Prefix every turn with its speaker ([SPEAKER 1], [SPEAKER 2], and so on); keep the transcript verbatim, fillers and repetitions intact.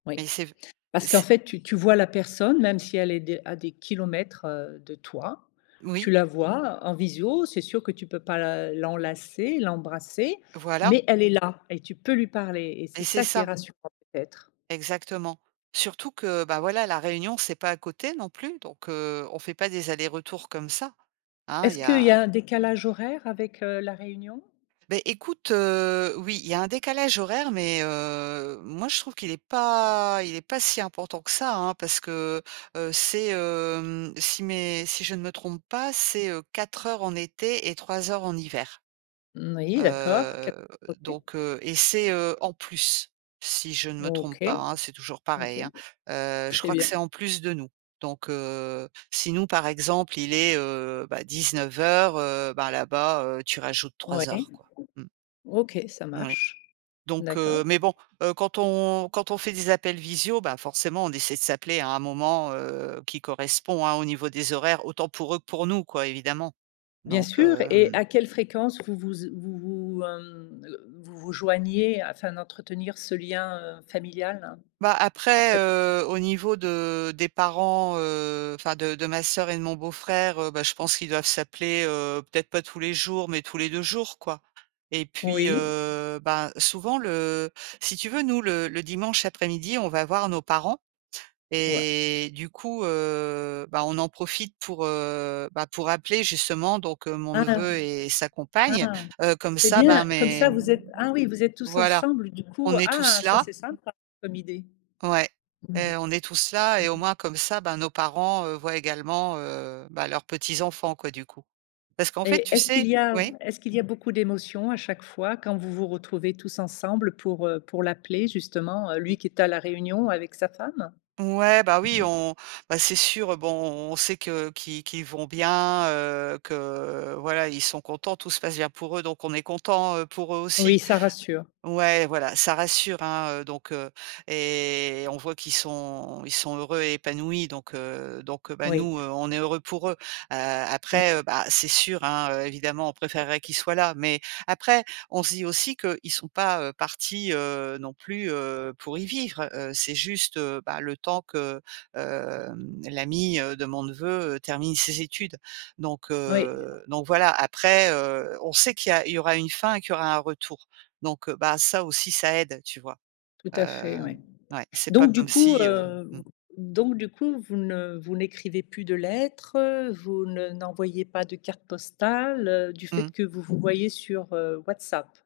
[SPEAKER 1] Oui,
[SPEAKER 2] Mais c'est v
[SPEAKER 1] parce qu'en
[SPEAKER 2] c'est
[SPEAKER 1] fait, tu tu vois la personne même si elle est à des à des kilomètres, heu, de toi, tu
[SPEAKER 2] Oui.
[SPEAKER 1] la vois en visio. C'est sûr que tu peux pas la l'enlacer, l'embrasser
[SPEAKER 2] Voilà.
[SPEAKER 1] mais elle est là et tu peux lui parler et c'est
[SPEAKER 2] Eh c'est
[SPEAKER 1] ça qui est
[SPEAKER 2] ça.
[SPEAKER 1] rassurant peut-être.
[SPEAKER 2] Exactement. Surtout que, bah voilà, La Réunion, c'est pas à côté non plus donc heu, on fait pas des allers-retours comme ça, hein, il
[SPEAKER 1] Est-ce
[SPEAKER 2] y
[SPEAKER 1] qu'il y
[SPEAKER 2] a
[SPEAKER 1] a un décalage horaire avec, heu, La Réunion?
[SPEAKER 2] Beh, écoute, heu, oui, il y a un décalage horaire mais heu, moi, je trouve qu'il est pas il est pas si important que ça, hein, parce que, heu, c'est, hem, si, mais si je ne me trompe pas, c'est, heu, quatre heures en été et trois heures en hiver.
[SPEAKER 1] Moui d'accord
[SPEAKER 2] Heu,
[SPEAKER 1] [unintelligible]
[SPEAKER 2] donc heu et c'est, heu, en plus, si je ne me trompe
[SPEAKER 1] OK,
[SPEAKER 2] pas, hein. C'est toujours
[SPEAKER 1] OK,
[SPEAKER 2] pareil, hein. Heu, je
[SPEAKER 1] très
[SPEAKER 2] crois que
[SPEAKER 1] bien.
[SPEAKER 2] c'est en plus de nous. Donc heu, si nous, par exemple, il est heu, bah dix-neuf heures, heu, bah, là-bas, tu rajoutes trois
[SPEAKER 1] Ouais,
[SPEAKER 2] heures quoi, mmh.
[SPEAKER 1] OK, ça
[SPEAKER 2] Moui.
[SPEAKER 1] marche,
[SPEAKER 2] Donc
[SPEAKER 1] d'accord.
[SPEAKER 2] heu mais bon, heu, quand on quand on fait des appels visio, bah, forcément, on essaie de s'appeler à un moment, heu, qui correspond hein, au niveau des horaires autant pour eux que pour nous, quoi, évidemment.
[SPEAKER 1] Bien
[SPEAKER 2] Donc
[SPEAKER 1] sûr et
[SPEAKER 2] hem
[SPEAKER 1] à quelle fréquence vous vous z vous vous, hem, heu, vous vous joignez afin d'entretenir ce lien, heu, familial?
[SPEAKER 2] Bah,
[SPEAKER 1] À
[SPEAKER 2] après,
[SPEAKER 1] quelle
[SPEAKER 2] heu, au niveau de des parents, heu, enfin de de ma sœur et de mon beau-frère, heu, bah, je pense qu'ils doivent s'appeler, heu, peut-être pas tous les jours, mais tous les deux jours, quoi et puis,
[SPEAKER 1] Oui.
[SPEAKER 2] heu, bah, souvent, le si tu veux, nous, le le dimanche après-midi, on va voir nos parents
[SPEAKER 1] Ouais.
[SPEAKER 2] et du coup, heu, bah, on en profite pour, heu, bah, pour appeler justement donc mon
[SPEAKER 1] Ah.
[SPEAKER 2] neveu et sa compagne,
[SPEAKER 1] Ah,
[SPEAKER 2] heu, comme
[SPEAKER 1] c'est
[SPEAKER 2] ça, bah,
[SPEAKER 1] bien, comme
[SPEAKER 2] mes
[SPEAKER 1] ça vous êtes ah oui, vous êtes tous
[SPEAKER 2] voilà,
[SPEAKER 1] ensemble du coup?
[SPEAKER 2] on est
[SPEAKER 1] Ah
[SPEAKER 2] tous
[SPEAKER 1] ça,
[SPEAKER 2] là
[SPEAKER 1] c'est sympa comme idée!
[SPEAKER 2] ouais, heu, on est tous là et au moins comme ça, bah, nos parents, heu, voient également, heu bah, leurs petits enfants quoi, du coup. Parce qu'en fait,
[SPEAKER 1] Et
[SPEAKER 2] tu
[SPEAKER 1] est-ce qu'il
[SPEAKER 2] sais
[SPEAKER 1] y a
[SPEAKER 2] oui.
[SPEAKER 1] est ce qu'il y a beaucoup d'émotions à chaque fois quand vous vous retrouvez tous ensemble pour, heu, pour l'appeler justement,
[SPEAKER 2] Mmh.
[SPEAKER 1] lui qui est à la Réunion avec sa femme?
[SPEAKER 2] Ouais, bah oui, on bah, c'est sûr, heu, bon, on sait que qui qu'ils vont bien, heu, que voilà, ils sont contents, tout se passe bien pour eux donc on est contents, heu, pour eux,
[SPEAKER 1] Oui,
[SPEAKER 2] aussi.
[SPEAKER 1] ça rassure.
[SPEAKER 2] Ouais, voilà, ça rassure hein, donc heu et on voit qu'ils sont ils sont heureux et épanouis, donc heu, donc bah,
[SPEAKER 1] Oui.
[SPEAKER 2] nous, on est heureux pour eux. Heu,
[SPEAKER 1] Oui.
[SPEAKER 2] après, heu bah, c'est sûr, hein, évidemment, on préférerait qu'ils soient là. Mais après, on se dit aussi qu'ils sont pas, heu, partis, heu, non plus, heu, pour y vivre. Heu, c'est juste, heu, bah le temps que, heu, hem, l'ami de mon neveu, heu, termine ses études. Donc
[SPEAKER 1] Oui.
[SPEAKER 2] heu, donc voilà. Après, heu, on sait qu'il y a il y aura une fin et qu'il y aura un retour. Donc, heu, bah, ça aussi, ça aide, tu vois?
[SPEAKER 1] Tout
[SPEAKER 2] Heu
[SPEAKER 1] à fait, oui.
[SPEAKER 2] ouais, c'est pas
[SPEAKER 1] Donc du
[SPEAKER 2] comme
[SPEAKER 1] coup,
[SPEAKER 2] si, heu
[SPEAKER 1] heu, v
[SPEAKER 2] mmh.
[SPEAKER 1] donc du coup, vous ne vous n'écrivez plus de lettres, heu, vous ne n'envoyez pas de carte postale, heu, du
[SPEAKER 2] Mmh
[SPEAKER 1] fait
[SPEAKER 2] mh.
[SPEAKER 1] que vous vous voyez sur, heu, Whats App?